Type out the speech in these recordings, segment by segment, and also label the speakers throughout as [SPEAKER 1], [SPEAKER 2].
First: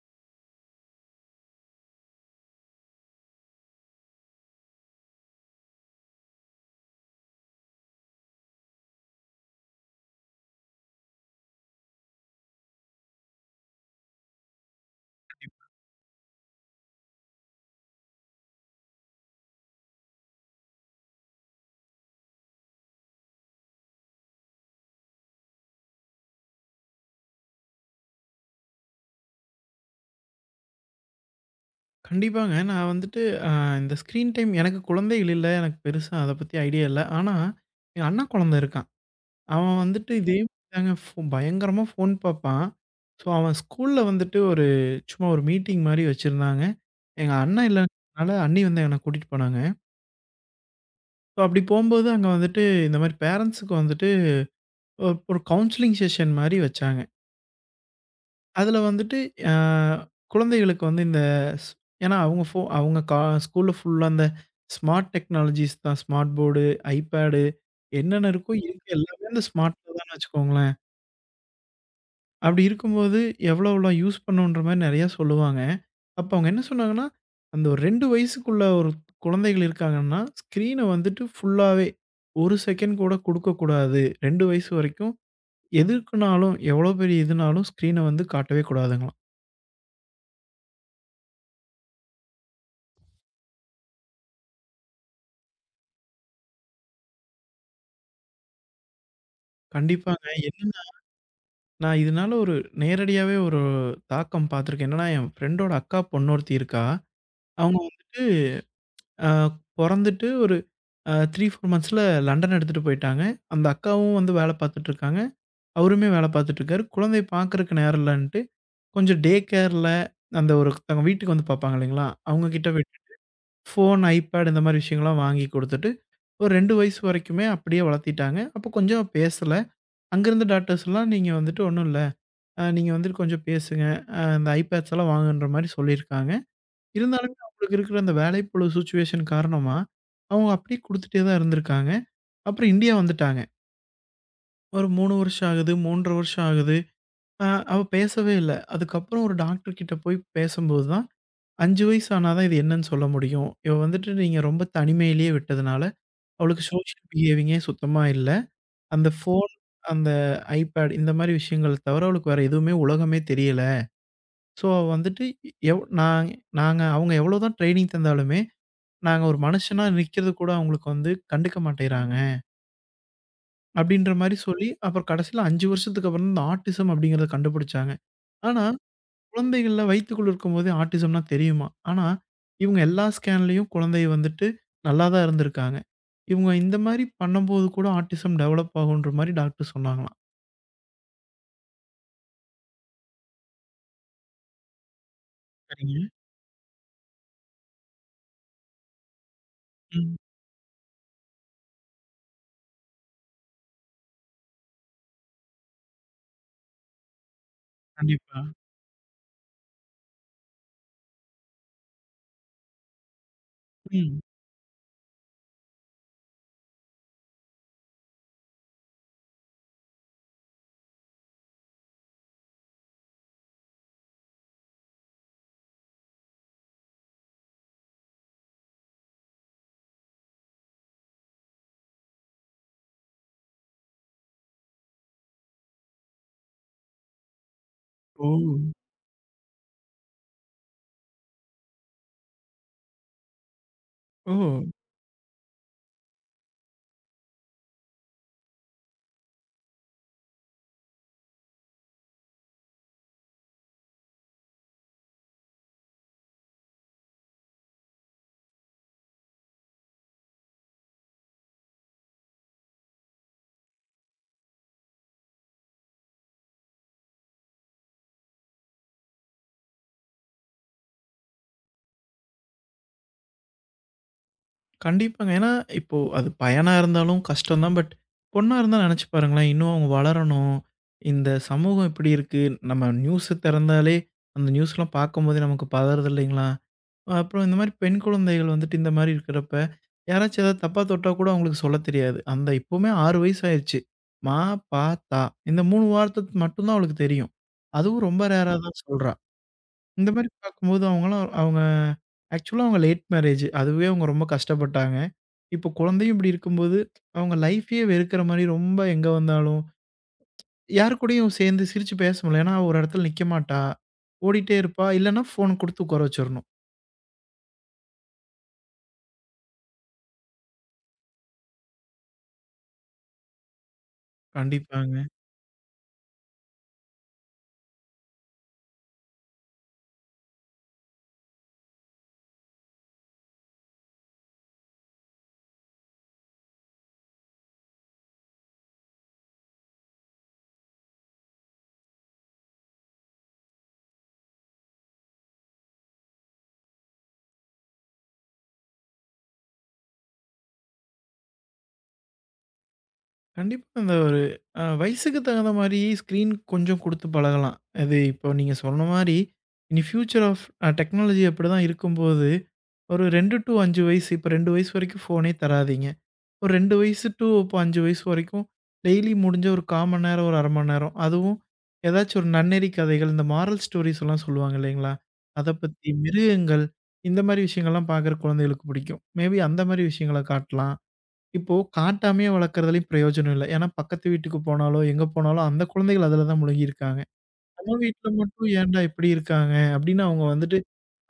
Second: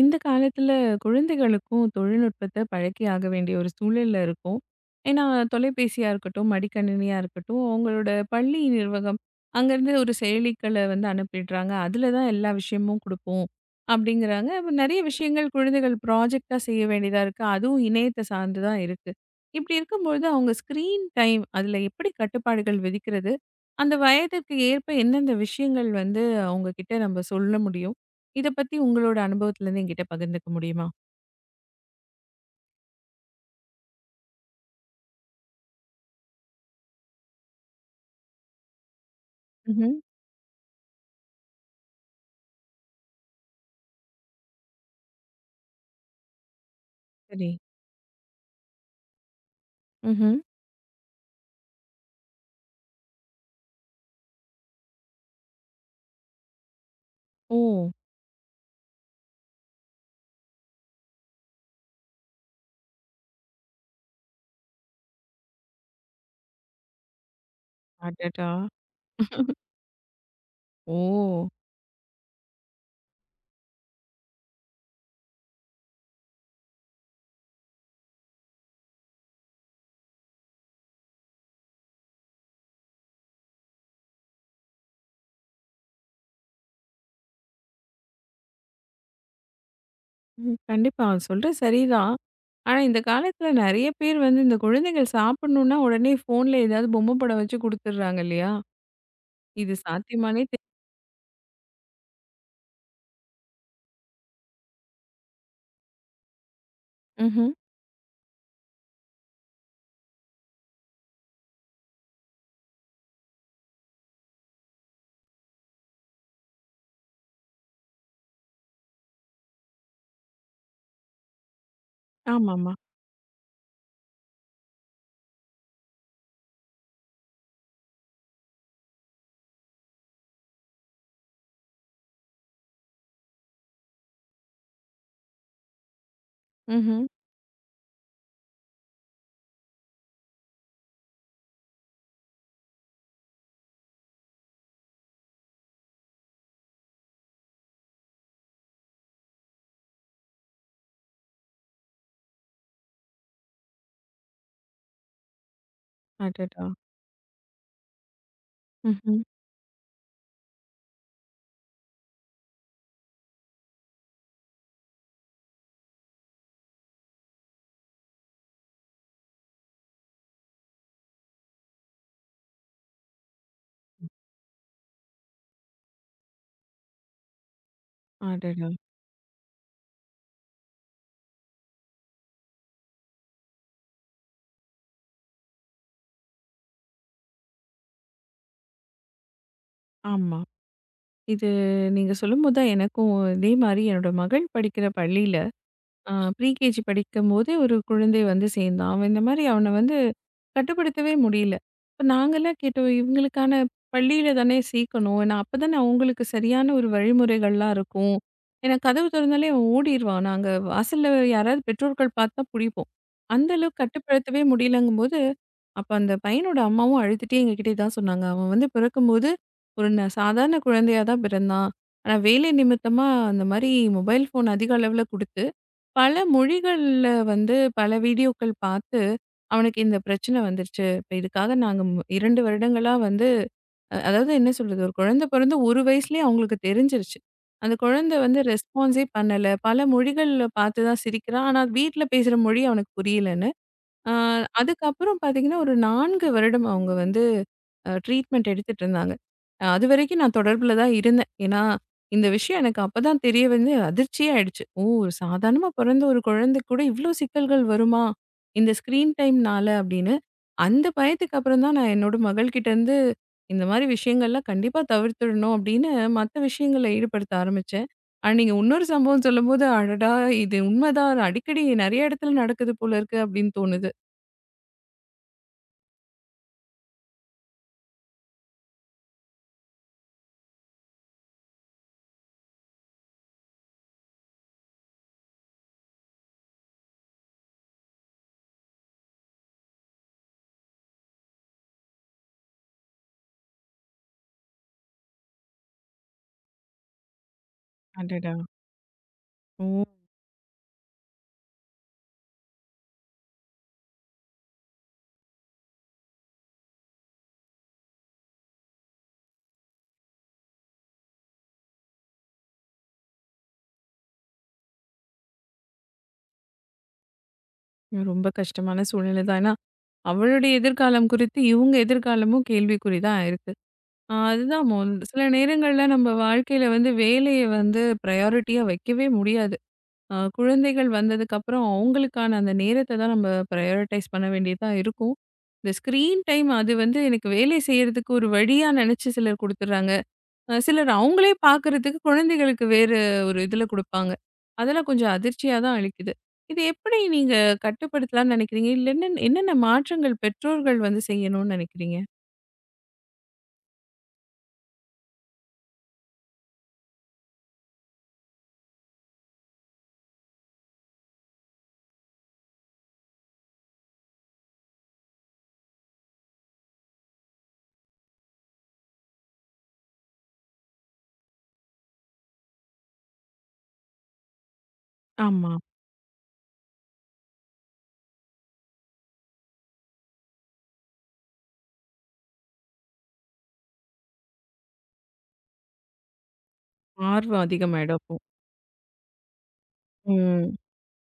[SPEAKER 1] இந்த காலத்துல குழந்தைகளுக்கும் தொழில்நுட்பத்த பழக்கி ஆக வேண்டிய ஒரு சூழல்ல இருக்கும். ஏன்னா, தொலைபேசியா இருக்கட்டும், மடிக்கணினியா இருக்கட்டும், அவங்களோட பள்ளி நிர்வாகம் அங்கேருந்து ஒரு செயலிகள வந்து அனுப்பிடுறாங்க. அதில தான் எல்லா விஷயமும் குடுப்போம் அப்படிங்கிறாங்க. அப்ப நெறைய விஷயங்கள் குழந்தைகள் ப்ராஜெக்ட்டா செய்ய வேண்டியதா இருக்கு. அதுவும் இணையத்த சார்ந்து தான் இருக்கு. இப்படி இருக்கும்பொழுது அவங்க ஸ்க்ரீன் டைம் அதில எப்படி கட்டுப்பாடுகள் விதிக்கிறது? அந்த வயதிற்கு ஏற்ப எந்தெந்த விஷயங்கள் வந்து அவங்க கிட்ட நம்ம சொல்ல முடியும்? இத பத்தி உங்களோட அனுபவத்துலருந்து என்கிட்ட பகிர்ந்துக்க முடியுமா?
[SPEAKER 2] கண்டிப்பாங்க. நான் வந்துட்டு அ இந்த ஸ்க்ரீன் டைம் எனக்கு குழந்தைகள் இல்ல. எனக்கு பெருசா அத பத்தி ஐடியா இல்ல. ஆனா, என் அண்ணா குழந்த இருக்கான். அவன்
[SPEAKER 1] ம்ஹ்ம்.
[SPEAKER 2] வந்துட்டு இதே தாங்க பயங்கரமா ஃபோன் பாப்பான். ஸோ, அவன் ஸ்கூல்ல வந்துட்டு சும்மா ஒரு மீட்டிங் மாரி வச்சிருந்தாங்க. எங்க
[SPEAKER 1] சரி.
[SPEAKER 2] அண்ணன் இல்லனால அண்ணி வந்து என்ன கூட்டிட்டு போனாங்க.
[SPEAKER 1] ம்ஹ்ம்.
[SPEAKER 2] ஸோ, அப்படி போம்போது அங்க வந்துட்டு இந்த மாரி பேரண்ட்ஸுக்கு வந்துட்டு ஒரு ஒரு கவுன்சிலிங் செஷன் மாரி வச்சாங்க.
[SPEAKER 1] ஓ!
[SPEAKER 2] அதில வந்துட்டு அ குழந்தைகளுக்கு வந்து இந்த ஸ் ஏன்னா அவங்க அவங்க ஸ்கூல்ல ஃபுல்லா அந்த ஸ்மார்ட் டெக்னாலஜிஸ் தான். ஸ்மார்ட் போர்டு, ஐபேடு என்னென்ன
[SPEAKER 1] அடடா!
[SPEAKER 2] இருக்கோ இருக்க எல்லாமே அந்த ஸ்மார்ட்ல தான்னு வச்சுக்கோங்களேன்.
[SPEAKER 1] ஓ!
[SPEAKER 2] அப்படி இருக்கும்போது எவ்வளோ எவ்வளோ யூஸ் பண்ணணுன்ற மாரி நெறையா சொல்லுவாங்க. அப்ப அவங்க என்ன சொன்னாங்கன்னா, அந்த ஒரு 2 வயசுக்குள்ள ஒரு குழந்தைகள் இருக்காங்கன்னா, ஸ்க்ரீன வந்துட்டு ஃபுல்லாவே 1 செகண்ட் கூட குடுக்கக்கூடாது. 2 வயசு வரைக்கும் எதுக்குனாலும் எவ்வளோ பெரிய இதுனாலும் ஸ்க்ரீன வந்து காட்டவே கூடாதுங்களாம்.
[SPEAKER 1] ம். கண்டிப்பா. சொல்றது சரிதான். ஆனா, இந்த காலத்துல நெறைய பேர் வந்து இந்த குழந்தைகள் சாப்பிடணும்னா, உடனே ஃபோன்ல ஏதாவது பொம்மை படம் வச்சு குடுத்துடுறாங்க இல்லையா? இது
[SPEAKER 2] கண்டிப்பாங்க
[SPEAKER 1] சாத்தியமானே
[SPEAKER 2] என்ன நான் இதனால ஒரு நேரடியாவே ஒரு தாக்கம் பார்த்துருக்கேன். என்னன்னா, என் ஃப்ரெண்டோட அக்கா பொண்ணு ஒருத்தி இருக்கா.
[SPEAKER 1] ம்ஹ்ம்.
[SPEAKER 2] அவங்க அ பொறந்துட்டு ஒரு 3, 4 மந்த்ஸ்ல லண்டன் எடுத்துட்டு போயிட்டாங்க. அந்த அக்காவும் வந்து வேலை பார்த்துட்டு இருக்காங்க. அவருமே வேலை பார்த்துட்டு இருக்காரு. குழந்தைய பார்க்கறக்கு நேரம் இல்லன்ட்டு, கொஞ்சம் டே கேர்ல அந்த ஒருத்தவங்க வீட்டுக்கு வந்து பார்ப்பாங்க இல்லைங்களா? அவங்க கிட்ட
[SPEAKER 1] ஆமாமா.
[SPEAKER 2] விட்டுட்டு ஃபோன், ஐபேட் இந்த மாரி விஷயங்கள்லாம் வாங்கி குடுத்துட்டு, ஒரு 2 வயசு வரைக்குமே அப்படியே வளர்த்திட்டாங்க. அப்போ கொஞ்சம் பேசல. அங்க இருந்த டாக்டர்ஸ்லாம் நீங்க வந்துட்டு ஒண்ணும் இல்ல. நீங்க வந்துட்டு கொஞ்சம் பேசுங்க. அந்த ஐபேட்ஸ் எல்லாம் வாங்குன்ற மாரி சொல்லியிருக்காங்க.
[SPEAKER 1] ம்ஹ்ம்.
[SPEAKER 2] இருந்தாலுமே அவங்களுக்கு இருக்கிற அந்த வேலைப்பளு சிச்சுவேஷன் காரணமா, அவங்க அப்படியே குடுத்துட்டே தான் இருந்திருக்காங்க. அப்புறம் இந்தியா வந்துட்டாங்க. ஒரு 3 வருஷம் ஆகுது, 3 1/2 வருஷம் ஆகுது. அ அவ பேசவே இல்ல. அதுக்கப்புறம் ஒரு டாக்டர் கிட்ட போய் பேசும்போது தான், 5 வயசு ஆனா தான் இது என்னன்னு சொல்ல முடியும். இவ வந்துட்டு நீங்க ரொம்ப தனிமையிலேயே விட்டதுனால, அவளுக்கு
[SPEAKER 1] அடடா!
[SPEAKER 2] சோஷியல் பிஹேவிங்கே சுத்தமா இல்ல. அந்த
[SPEAKER 1] ம்ஹ்ம்.
[SPEAKER 2] ஃபோன், அந்த ஐபேட் இந்த மாரி விஷயங்கள் தவிர அவளுக்கு வேற எதுவுமே உலகமே தெரியல. ஸோ வந்துட்டு எவ் நாங் நாங்க அவங்க எவ்வளோதான் ட்ரெய்னிங் தந்தாலுமே, நாங்க ஒரு மனுஷனா நிக்கிறது கூட அவங்களுக்கு வந்து கண்டுக்க மாட்டேங்கிறாங்க. அப்படின்ற மாரி சொல்லி, அப்புறம் கடைசியில 5 வருஷத்துக்கு அப்புறம் தான் இந்த ஆட்டிசம் அப்படிங்கிறத கண்டுபிடிச்சாங்க. ஆனா,
[SPEAKER 1] அடடா!
[SPEAKER 2] குழந்தைகள்ல வயித்துக்குள்ள இருக்கும்போதே ஆட்டிசம்னா தெரியுமா? ஆனா, இவங்க எல்லா ஸ்கேன்லயும் குழந்தை வந்துட்டு நல்லா தான் இருந்திருக்காங்க. இவங்க இந்த மாரி பண்ணும்போது கூட ஆட்டிசம் டெவலப் ஆகுன்ற மாரி டாக்டர் சொன்னாங்களாம்.
[SPEAKER 1] ஆமா. இது நீங்க சொல்லும்போது தான் எனக்கும் இதே மாரி என்னோட மகள் படிக்கிற பள்ளியில
[SPEAKER 2] சரிங்க.
[SPEAKER 1] ப்ரீகேஜி படிக்கும்போதே ஒரு குழந்தை வந்து சேர்ந்தான். அவன் இந்த மாரி அவன வந்து
[SPEAKER 2] ம்.
[SPEAKER 1] கட்டுப்படுத்தவே முடியல. இப்ப நாங்கலாம் கேட்டோம், இவங்களுக்கான பள்ளியில தானே சேர்க்கணும். ஏன்னா அப்பதானே அவங்களுக்கு சரியான ஒரு வழிமுறைகள்லாம் இருக்கும்.
[SPEAKER 2] கண்டிப்பா.
[SPEAKER 1] ஏன்னா கதவு தொறந்தாலே அவன் ஓடிருவான். நாங்க வாசல்ல யாராவது பெற்றோர்கள் பார்த்தா புடிப்போம். அந்த அளவுக்கு
[SPEAKER 2] ம்.
[SPEAKER 1] கட்டுப்படுத்தவே முடியலங்கும்போது, அப்ப அந்த பையனோட அம்மாவும் அழுதுட்டே எங்ககிட்ட இதான் சொன்னாங்க. அவன் வந்து பிறக்கும்போது ஒரு சாதாரண குழந்தையா தான் பிறந்தான். ஆனா வேலை நிமித்தமா அந்த மாரி மொபைல் ஃபோன் அதிக அளவுல குடுத்து பல மொழிகள்ல வந்து பல வீடியோக்கள் பார்த்து, அவனுக்கு இந்த பிரச்சனை வந்துருச்சு. இப்ப இதுக்காக நாங்க 2 வருடங்களா வந்து அதாவது என்ன சொல்றது? ஒரு குழந்தை பிறந்து 1 வயசுலயே அவங்களுக்கு தெரிஞ்சிருச்சு. அந்த குழந்தை
[SPEAKER 2] ஓ!
[SPEAKER 1] வந்து ரெஸ்பான்ஸே பண்ணல. பல மொழிகள்ல பார்த்து தான் சிரிக்கிறான். ஆனா வீட்ல பேசுற மொழி அவனுக்கு புரியலன்னு. ஆ,
[SPEAKER 2] ஓ!
[SPEAKER 1] அதுக்கப்புறம் பார்த்தீங்கன்னா, ஒரு 4 வருடம் அவங்க வந்து ட்ரீட்மெண்ட் எடுத்துட்டு இருந்தாங்க. அதுவரைக்கும் நான் தொடர்புல தான் இருந்தேன். ஏன்னா, இந்த விஷயம் எனக்கு அப்பதான் தெரிய வந்து அதிர்ச்சியா ஆயிடுச்சு. ஓ! ஒரு சாதாரணமா பிறந்த ஒரு குழந்தைக்கு கூட இவ்ளோ சிக்கல்கள் வருமா? இந்த ஸ்க்ரீன் டைம்னால அப்படின்னு. அந்த பயத்துக்கு அப்புறம் தான் நான் என்னோட மகள்கிட்ட இருந்து இந்த மாரி விஷயங்கள்லாம் கண்டிப்பா தவிர்த்துடணும் அப்படின்னு மத்த விஷயங்கள்ல ஈடுபடுத்த ஆரம்பிச்சேன். ஆனா, நீங்க இன்னொரு சம்பவம் சொல்லும்போது, அடடா! இது உண்மைதான். அடிக்கடி நெறைய இடத்துல நடக்குது போல இருக்கு அப்படின்னு தோணுது.
[SPEAKER 2] கண்டிப்பாங்க. ஏன்னா, இப்போ அது பையனா இருந்தாலும் கஷ்டம் தான். பட் பொண்ணா இருந்தா நெனச்சு பாருங்களேன், இன்னும் அவங்க வளரணும். இந்த சமூகம் எப்படி இருக்கு? நம்ம நியூஸ தெறந்தாலே, அந்த நியூஸ்லாம் பார்க்கும்போதே நமக்கு பதறுது இல்லைங்களா? அப்புறம் இந்த மாரி பெண் குழந்தைகள் வந்துட்டு இந்த மாரி இருக்கிறப்ப, யாராச்சும் ஏதாவது தப்பா தொட்டா கூட அவங்களுக்கு சொல்லத் தெரியாது. அந்த இப்பவுமே 6 வயசு ஆயிருச்சு. மா, பா, தா இந்த 3 வார்த்தை மட்டும் தான் அவளுக்கு தெரியும். அதுவும் ரொம்ப
[SPEAKER 1] அடடா!
[SPEAKER 2] ரேரா தான் சொல்றா.
[SPEAKER 1] ஓ!
[SPEAKER 2] இந்த மாரி பார்க்கும்போது அவங்கலாம் அவங்க ஆக்சுவலா அவங்க லேட் மேரேஜ். அதுவே அவங்க ரொம்ப கஷ்டப்பட்டாங்க. இப்போ குழந்தையும் இப்படி இருக்கும்போது, அவங்க லைஃபயே வெறுக்கிற மாரி ரொம்ப எங்க வந்தாலும், யார் கூடயும் சேர்ந்து சிரிச்சு பேச முடியல. ஏன்னா, அவ ஒரு இடத்துல நிக்க மாட்டா. ஓடிட்டே இருப்பா. இல்லன்னா ஃபோன் குடுத்து உட்கார வச்சிரணும்.
[SPEAKER 1] ரொம்ப கஷ்டமான சூழ்நிலை தான். ஏன்னா, அவளுடைய எதிர்காலம் குறித்து இவுங்க எதிர்காலமும் கேள்விக்குறி தான் இருக்கு. அதுதான் மொல்
[SPEAKER 2] கண்டிப்பாங்க.
[SPEAKER 1] சில நேரங்கள்ல நம்ம வாழ்க்கையில வந்து வேலைய வந்து ப்ரையாரிட்டியா வைக்கவே முடியாது. குழந்தைகள் வந்ததுக்கப்புறம் அவுங்களுக்கான அந்த நேரத்த தான் நம்ம ப்ரையாரிட்டைஸ் பண்ண வேண்டியதா இருக்கும். இந்த ஸ்க்ரீன் டைம் அது வந்து எனக்கு வேலை செய்றதுக்கு ஒரு வழியா நெனச்சு சிலர் குடுத்துடுறாங்க. சிலர் அவங்களே பார்க்கறதுக்கு குழந்தைகளுக்கு வேறு ஒரு இதுல குடுப்பாங்க. அதெல்லாம் கொஞ்சம் அதிர்ச்சியா தான் அளிக்குது. இது எப்படி நீங்க கட்டுப்படுத்தலாம்னு நினைக்கிறீங்க? இல்ல என்னென்ன என்னென்ன மாற்றங்கள் பெற்றோர்கள் வந்து செய்யணும்னு நினைக்கிறீங்க?
[SPEAKER 2] கண்டிப்பா அந்த ஒரு வயசுக்கு தகுந்த மாரி ஸ்க்ரீன் கொஞ்சம் குடுத்து பழகலாம். அது இப்போ நீங்க சொன்ன மாரி, இனி ஃபியூச்சர் ஆஃப் அ டெக்னாலஜி அப்படிதான் இருக்கும்போது, ஒரு 2 டூ 5 வயசு, இப்போ 2 வயசு வரைக்கும் ஃபோனே தராதீங்க. ஒரு 2 வயசு டூ இப்போ 5 வயசு வரைக்கும் டெய்லி முடிஞ்ச ஒரு 1/4 மணி நேரம், ஒரு 1/2 மணி நேரம். அதுவும் ஏதாச்சும் ஒரு நன்னெறி கதைகள், இந்த மாரல் ஸ்டோரீஸ் எல்லாம் சொல்லுவாங்க இல்லைங்களா? அத
[SPEAKER 1] ஆமா.
[SPEAKER 2] பத்தி, மிருகங்கள் இந்த மாரி விஷயங்கள்லாம் பார்க்குற குழந்தைகளுக்கு பிடிக்கும். மேபி அந்த மாரி விஷயங்கள காட்டலாம். இப்போ காட்டாமயே வளர்க்கறதுலயும் பிரயோஜனம் இல்ல. ஏன்னா பக்கத்து வீட்டுக்கு போனாலோ, எங்க போனாலும் அந்த குழந்தைகள் அதுல தான் முழுகி இருக்காங்க.
[SPEAKER 1] ஆர்வம்
[SPEAKER 2] நம்ம
[SPEAKER 1] அதிகமாயிடும்
[SPEAKER 2] வீட்ல
[SPEAKER 1] அப்போ.
[SPEAKER 2] மட்டும் ஏன்டா இப்படி இருக்காங்க? அப்படின்னு அவங்க
[SPEAKER 1] ம்.
[SPEAKER 2] வந்துட்டு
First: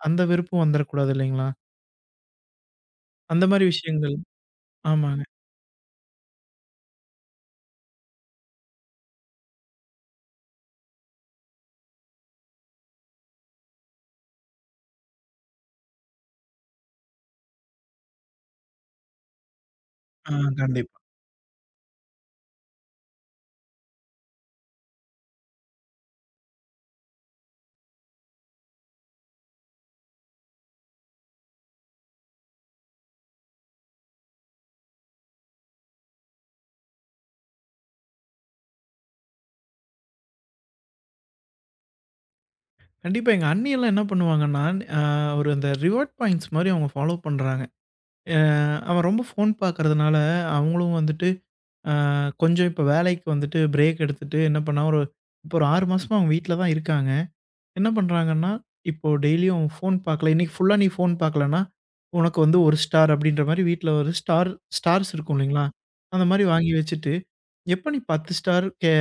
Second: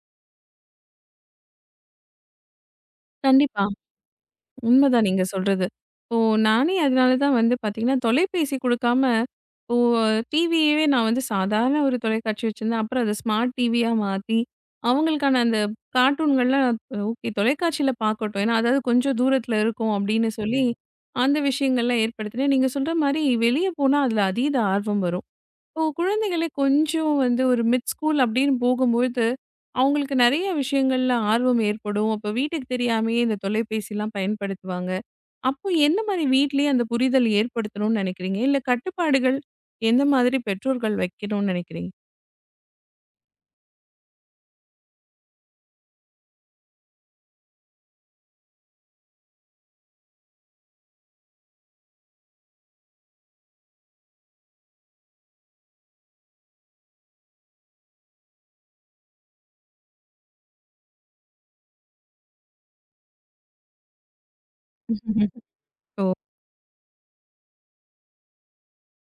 [SPEAKER 2] அந்த வெறுப்பும் வந்துரக்கூடாது இல்லைங்களா? அந்த மாரி
[SPEAKER 1] கண்டிப்பா.
[SPEAKER 2] விஷயங்கள்
[SPEAKER 1] உண்மைதான்
[SPEAKER 2] ஆமாங்க.
[SPEAKER 1] நீங்க சொல்றது. இப்போ நானே அதனால தான் வந்து பார்த்தீங்கன்னா, தொலைபேசி குடுக்காம இப்போ டிவியவே நான் வந்து சாதாரண ஒரு தொலைக்காட்சி வச்சிருந்தேன். அப்புறம் அத ஸ்மார்ட் டிவியா மாத்தி, அவங்களுக்கான அந்த கார்ட்டூன்கள்லாம் ஓகே தொலைக்காட்சியில பார்க்கட்டும். ஏன்னா, அதாவது கொஞ்சம் தூரத்தில இருக்கும் அப்படின்னு
[SPEAKER 2] ஆ
[SPEAKER 1] சொல்லி, ம்.
[SPEAKER 2] கண்டிப்பா.
[SPEAKER 1] அந்த விஷயங்கள்லாம் ஏற்படுத்தினேன். நீங்க சொல்ற மாரி வெளிய போனா அதில அதீத ஆர்வம் வரும். இப்போ குழந்தைகளே கொஞ்சம் வந்து ஒரு மிட் ஸ்கூல் அப்படின்னு போகும்போது, அவங்களுக்கு நெறைய விஷயங்கள்ல ஆர்வம் ஏற்படும். அப்போ வீட்டுக்கு தெரியாமயே இந்த தொலைபேசிலாம் பயன்படுத்துவாங்க. அப்போ எந்த மாரி வீட்லயே அந்த புரிதல் ஏற்படுத்தணும்னு நெனைக்கிறீங்க? இல்ல கட்டுப்பாடுகள் எந்த மாதிரி பெற்றோர்கள் வைக்கணும்னு நெனைக்கிறீங்க?
[SPEAKER 2] கண்டிப்பா. எங்க அண்ணியெல்லாம் என்ன பண்ணுவாங்கன்னா, அ ஒரு அந்த ரிவார்ட் பாயிண்ட்ஸ் மாரி அவங்க ஃபாலோ பண்றாங்க. அ அவன் ரொம்ப ஃபோன் பார்க்கறதுனால, அவங்களும் வந்துட்டு அ கொஞ்சம் இப்ப வேலைக்கு வந்துட்டு பிரேக் எடுத்துட்டு என்ன பண்ணா, இப்போ ஒரு 6 மாசமா அவங்க வீட்ல தான் இருக்காங்க. என்ன பண்றாங்கன்னா, இப்போ டெய்லியும் அவன் ஃபோன் பார்க்கல, இன்னைக்கு ஃபுல்லா நீ ஃபோன் பார்க்கலன்னா, உனக்கு வந்து 1 ஸ்டார் அப்படின்ற மாரி வீட்ல ஒரு ஸ்டார்ஸ் இருக்கும் இல்லைங்களா?
[SPEAKER 1] ஓ!
[SPEAKER 2] அந்த மாரி வாங்கி வச்சுட்டு, எப்ப நீ 10 ஸ்டார்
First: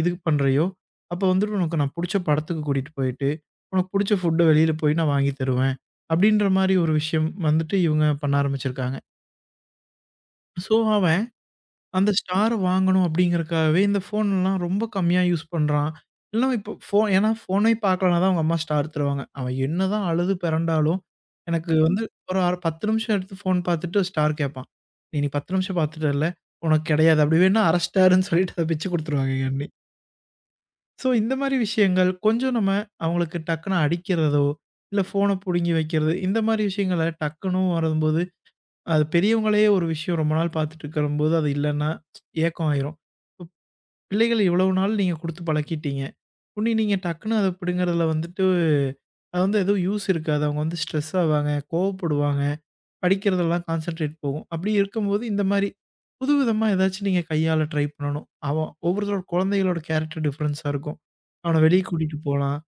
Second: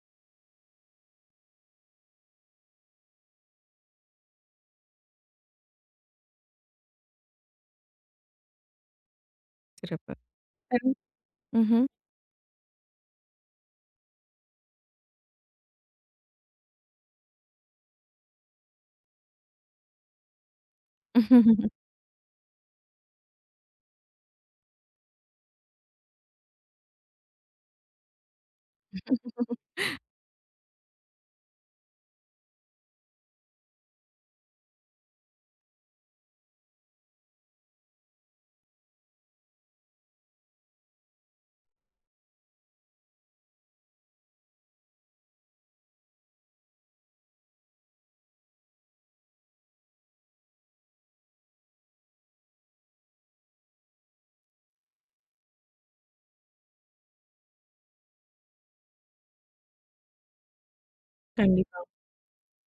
[SPEAKER 2] இது பண்றியோ, அப்ப வந்துட்டு உனக்கு நான் புடிச்ச படத்துக்கு கூட்டிட்டு போயிட்டு, உனக்கு புடிச்ச ஃபுட்ட வெளியில போய் நான் வாங்கி தருவேன். அப்படின்ற மாரி ஒரு விஷயம் வந்துட்டு இவங்க பண்ண ஆரம்பிச்சிருக்காங்க.
[SPEAKER 1] சிறப்பு.
[SPEAKER 2] ஸோ,
[SPEAKER 1] கண்
[SPEAKER 2] அவன்
[SPEAKER 1] ம்ஹ்ம்.
[SPEAKER 2] அந்த ஸ்டார வாங்கணும் அப்படிங்கிறக்காகவே இந்த ஃபோன்லாம் ரொம்ப கம்மியா யூஸ் பண்றான். இல்லனா இப்போ ஃபோன் ஏன்னா ஃபோனே பார்க்கலனா தான் அவங்க அம்மா ஸ்டார் தருவாங்க. அவன் என்னதான் அழுது பெரண்டாலும், எனக்கு வந்து ஒரு அர 10 நிமிஷம் எடுத்து ஃபோன் பார்த்துட்டு ஸ்டார் கேட்பான். "நீ இன்னைக்கு 10 நிமிஷம் பார்த்துட்டல்ல, உனக்கு கிடையாது. அப்படி வேணுனா அரை ஸ்டாருன்னு" சொல்லிட்டு அத பிச்சு குடுத்துருவாங்க எண்ணி. ஸோ இந்த மாரி விஷயங்கள் கொஞ்சம் நம்ம அவங்களுக்கு டக்குனு அடிக்கிறதோ, இல்ல ஃபோன புடுங்கி வைக்கிறது, இந்த மாரி விஷயங்கள டக்குனு வரும்போது, அது பெரியவங்களே ஒரு விஷயம் ரொம்ப நாள் பார்த்துட்டு இருக்கும்போது அது இல்லன்னா ஏக்கம் ஆயிரும். பிள்ளைகள் இவ்வளவு நாள் நீங்க குடுத்து பழக்கிட்டீங்க. உன்னி நீங்க டக்குனு அத பிடுங்குறதுல வந்துட்டு அது வந்து எதுவும் யூஸ் இருக்காது. அவங்க வந்து ஸ்ட்ரெஸ் ஆவாங்க, கோவப்படுவாங்க, படிக்கிறதெல்லாம் கான்சன்ட்ரேட் போகும். அப்படி இருக்கும்போது இந்த மாரி புதுவிதமா ஏதாச்சும் நீங்க கையாள ட்ரை பண்ணணும். அவன் ஒவ்வொருத்தரோட குழந்தைகளோட கேரக்டர் டிஃபரன்ஸா இருக்கும். அவன வெளிய
[SPEAKER 1] கண்டிப்பா.
[SPEAKER 2] கூட்டிட்டு போலாம்.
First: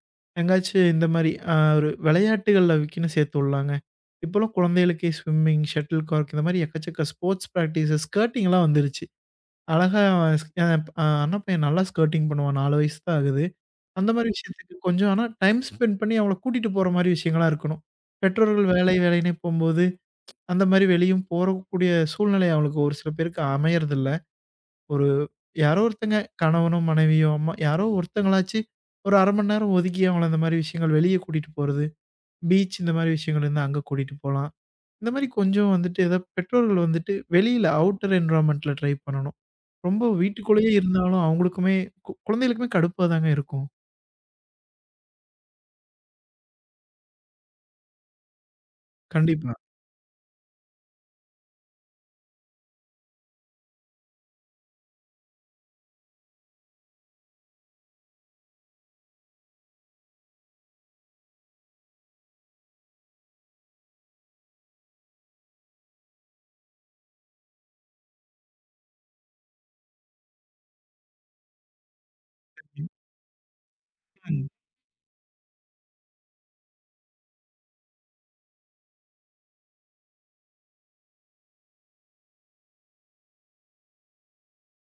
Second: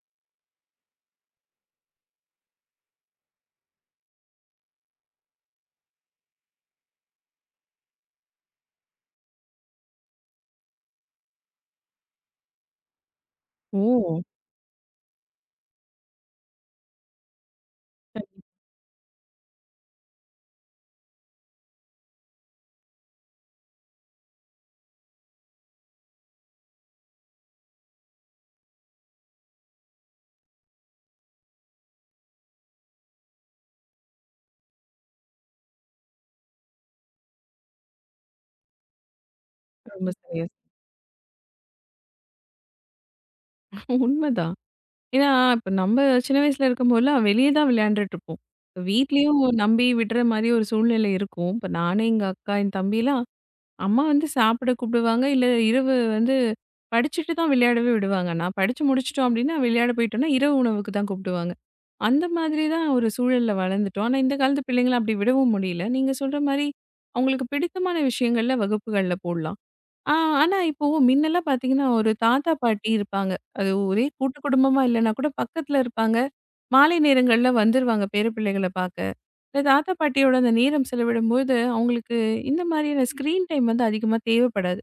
[SPEAKER 2] எங்காச்சும் இந்த மாரி ஒரு விளையாட்டுகள்ல விக்கின்னு சேர்த்து விடலாங்க. இப்போலாம் குழந்தைகளுக்கே ஸ்விம்மிங், ஷட்டில் கார்க் இந்த மாரி எக்கச்சக்க ஸ்போர்ட்ஸ் பிராக்டிஸஸ், ஸ்கர்ட்டிங்லாம் வந்துருச்சு. அழகா அவன் ஸ் அ அண்ணன் பையன் நல்லா ஸ்கர்ட்டிங் பண்ணுவான். 4 வயசு தான் ஆகுது. அந்த
[SPEAKER 1] ஓ!
[SPEAKER 2] மாரி விஷயத்துக்கு கொஞ்சம் ஆனா டைம் ஸ்பெண்ட் பண்ணி அவங்கள கூட்டிட்டு போற மாரி விஷயங்களா இருக்கணும். பெற்றோர்கள் வேலை வேலைன்னே போம்போது, அந்த மாரி வெளியும் போறக்கூடிய சூழ்நிலை அவங்களுக்கு ஒரு சில பேருக்கு அமையறதில்ல. ஒரு யாரோ ஒருத்தங்க கணவனோ, மனைவியோ, அம்மா யாரோ ஒருத்தங்களாச்சு ஒரு 1/2 மணி நேரம் ஒதுக்கி அவங்கள இந்த மாரி விஷயங்கள் வெளிய கூட்டிட்டு போறது. பீச் இந்த மாரி விஷயங்கள் இருந்தா அங்க கூட்டிட்டு போலாம். இந்த மாரி கொஞ்சம் வந்துட்டு ஏதோ பெற்றோர்கள் வந்துட்டு வெளியில அவுட்டர் என்விரான்மென்ட்ல ட்ரை பண்ணணும். ரொம்ப
[SPEAKER 1] ரொம்ப சரியா
[SPEAKER 2] வீட்டுக்குள்ளேயே இருந்தாலும் அவங்களுக்குமே குழந்தைகளுக்குமே கடுப்பா தாங்க இருக்கும்.
[SPEAKER 1] உண்மதான். ஏன்னா, இப்ப நம்ம சின்ன வயசுல இருக்கும்போதெல்லாம் வெளிய தான் விளையாண்டுட்டு இருப்போம். இப்ப வீட்லயும்
[SPEAKER 2] கண்டிப்பா.
[SPEAKER 1] நம்பி விடுற மாரி ஒரு சூழ்நிலை இருக்கும். இப்ப நானு, எங்க அக்கா, என் தம்பிலாம் அம்மா வந்து சாப்பிட கூப்பிடுவாங்க. இல்ல இரவு வந்து படிச்சுட்டு தான் விளையாடவே விடுவாங்க. நான் படிச்சு முடிச்சுட்டோம் அப்டின்னா, விளையாட போயிட்டோம்னா, இரவு உணவுக்கு தான் கூப்பிடுவாங்க. அந்த மாதிரி தான் ஒரு சூழல்ல வளர்ந்துட்டோம். ஆனா, இந்த காலத்து பிள்ளைங்கள அப்டி விடவும் முடியல. நீங்க சொல்ற மாரி அவங்களுக்கு பிடித்தமான விஷயங்கள்ல வகுப்புகள்ல போடலாம். ஆ, ஆனா இப்போ மின்னலாம் பார்த்தீங்கன்னா, ஒரு தாத்தா, பாட்டி இருப்பாங்க. அது ஒரே கூட்டு
[SPEAKER 2] ம்,
[SPEAKER 1] குடும்பமா இல்லன்னா கூட பக்கத்துல இருப்பாங்க. மாலை நேரங்கள்ல வந்துருவாங்க பேர பிள்ளைகள பாக்க. இந்த தாத்தா, பாட்டியோட அந்த நேரம் செலவிடும்போது, அவங்களுக்கு இந்த மாதிரியான ஸ்க்ரீன் டைம் வந்து அதிகமா தேவைப்படாது.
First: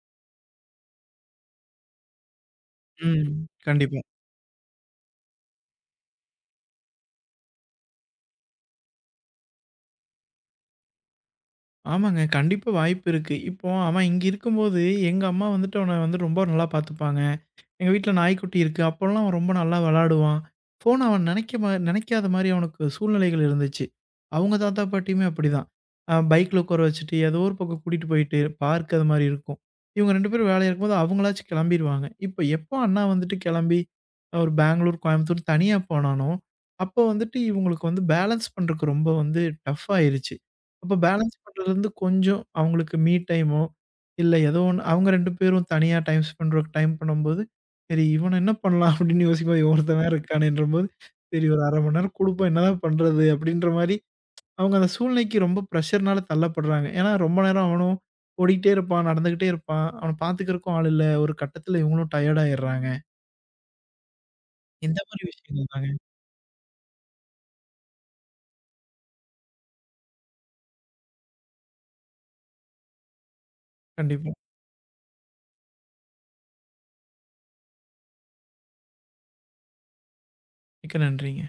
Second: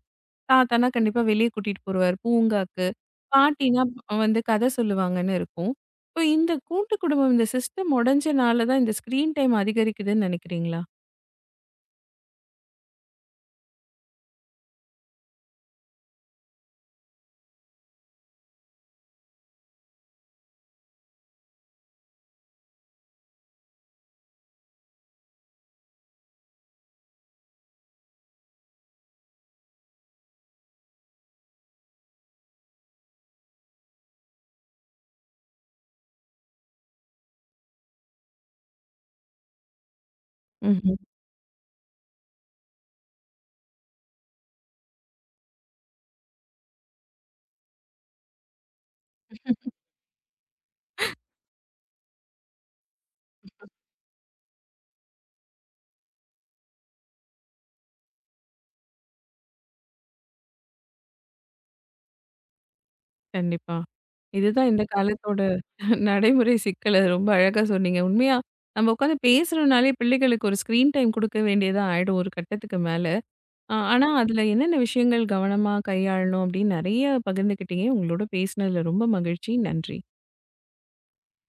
[SPEAKER 1] தாத்தானா கண்டிப்பா வெளிய கூட்டிட்டு போருவாரு பூங்காக்கு.
[SPEAKER 2] ம்.
[SPEAKER 1] பாட்டினா
[SPEAKER 2] கண்டிப்பா.
[SPEAKER 1] வந்து கதை சொல்லுவாங்கன்னு இருக்கும். இப்போ இந்த கூட்டு குடும்பம், இந்த சிஸ்டம் உடைஞ்சனால தான் இந்த ஸ்க்ரீன் டைம் அதிகரிக்குதுன்னு நினைக்கிறீங்களா?
[SPEAKER 2] ஆமாங்க. கண்டிப்பா வாய்ப்பு இருக்கு. இப்போ அவன் இங்க இருக்கும்போது, எங்க அம்மா வந்துட்டு அவன வந்து ரொம்ப நல்லா பார்த்துப்பாங்க. எங்க வீட்ல நாய்க்குட்டி இருக்கு. அப்போலாம் அவன் ரொம்ப நல்லா விளையாடுவான். ஃபோன் அவன் நெனைக்க நெனைக்காத மாரி அவனுக்கு சூழ்நிலைகள் இருந்துச்சு. அவங்க தாத்தா, பாட்டியுமே அப்படிதான். பைக்ல உட்கார வச்சுட்டு, ஏதோ ஒரு பக்கம் கூட்டிட்டு போயிட்டு, பார்க் அது மாரி இருக்கும். இவங்க 2 பேரும் வேலையா இருக்கும்போது அவங்களாச்சும் கிளம்பிருவாங்க. இப்ப எப்போ அண்ணா வந்துட்டு கிளம்பி ஒரு பெங்களூர், கோயம்புத்தூர் தனியா போனானோ, அப்போ வந்துட்டு இவங்களுக்கு வந்து பேலன்ஸ் பண்றதுக்கு ரொம்ப வந்து டஃப் ஆயிருச்சு. அப்போ
[SPEAKER 1] ம்ஹ்ம்.
[SPEAKER 2] பேலன்ஸ் பண்றதுலருந்து கொஞ்சம் அவங்களுக்கு மீ டைமோ, இல்ல ஏதோ ஒண்ணு அவங்க 2 பேரும் தனியா டைம் ஸ்பெண்ட் டைம் பண்ணும்போது, சரி, இவன என்ன பண்ணலாம் அப்படின்னு யோசிக்கும்போது, இவன் ஒருத்தன் வேற இருக்கானேன்றபோது, சரி ஒரு 1/2 மணி நேரம் குடுப்போம் என்னதான் பண்றது? அப்படின்ற மாரி, அவங்க அந்த சூழ்நிலைக்கு ரொம்ப பிரஷர்னால தள்ளப்படுறாங்க. ஏன்னா ரொம்ப நேரம் அவனும் ஓடிக்கிட்டே இருப்பான், நடந்துகிட்டே இருப்பான். அவன பார்த்துக்கிறக்கும் ஆள் இல்ல. ஒரு கட்டத்துல இவங்களும் டயர்ட் ஆயிடுறாங்க.
[SPEAKER 1] கண்டிப்பா. இதுதான் இந்த
[SPEAKER 2] இந்த மாரி
[SPEAKER 1] காலத்தோட
[SPEAKER 2] விஷயங்கள் தாங்க.
[SPEAKER 1] நடைமுறை சிக்கல். அது ரொம்ப அழகா சொன்னீங்க. உண்மையா நம்ம உட்காந்து பேசுறோம்னாலே பிள்ளைகளுக்கு ஒரு ஸ்க்ரீன் டைம் குடுக்க வேண்டியதா ஆயிடும் ஒரு கட்டத்துக்கு மேல. ஆனா
[SPEAKER 2] கண்டிப்பா.
[SPEAKER 1] அதுல என்னென்ன விஷயங்கள் கவனமா கையாளணும் அப்படின்னு நெறைய பகிர்ந்துக்கிட்டீங்க. உங்களோட பேசினதுல ரொம்ப மகிழ்ச்சி. நன்றி.
[SPEAKER 2] மிக்க நன்றிங்க.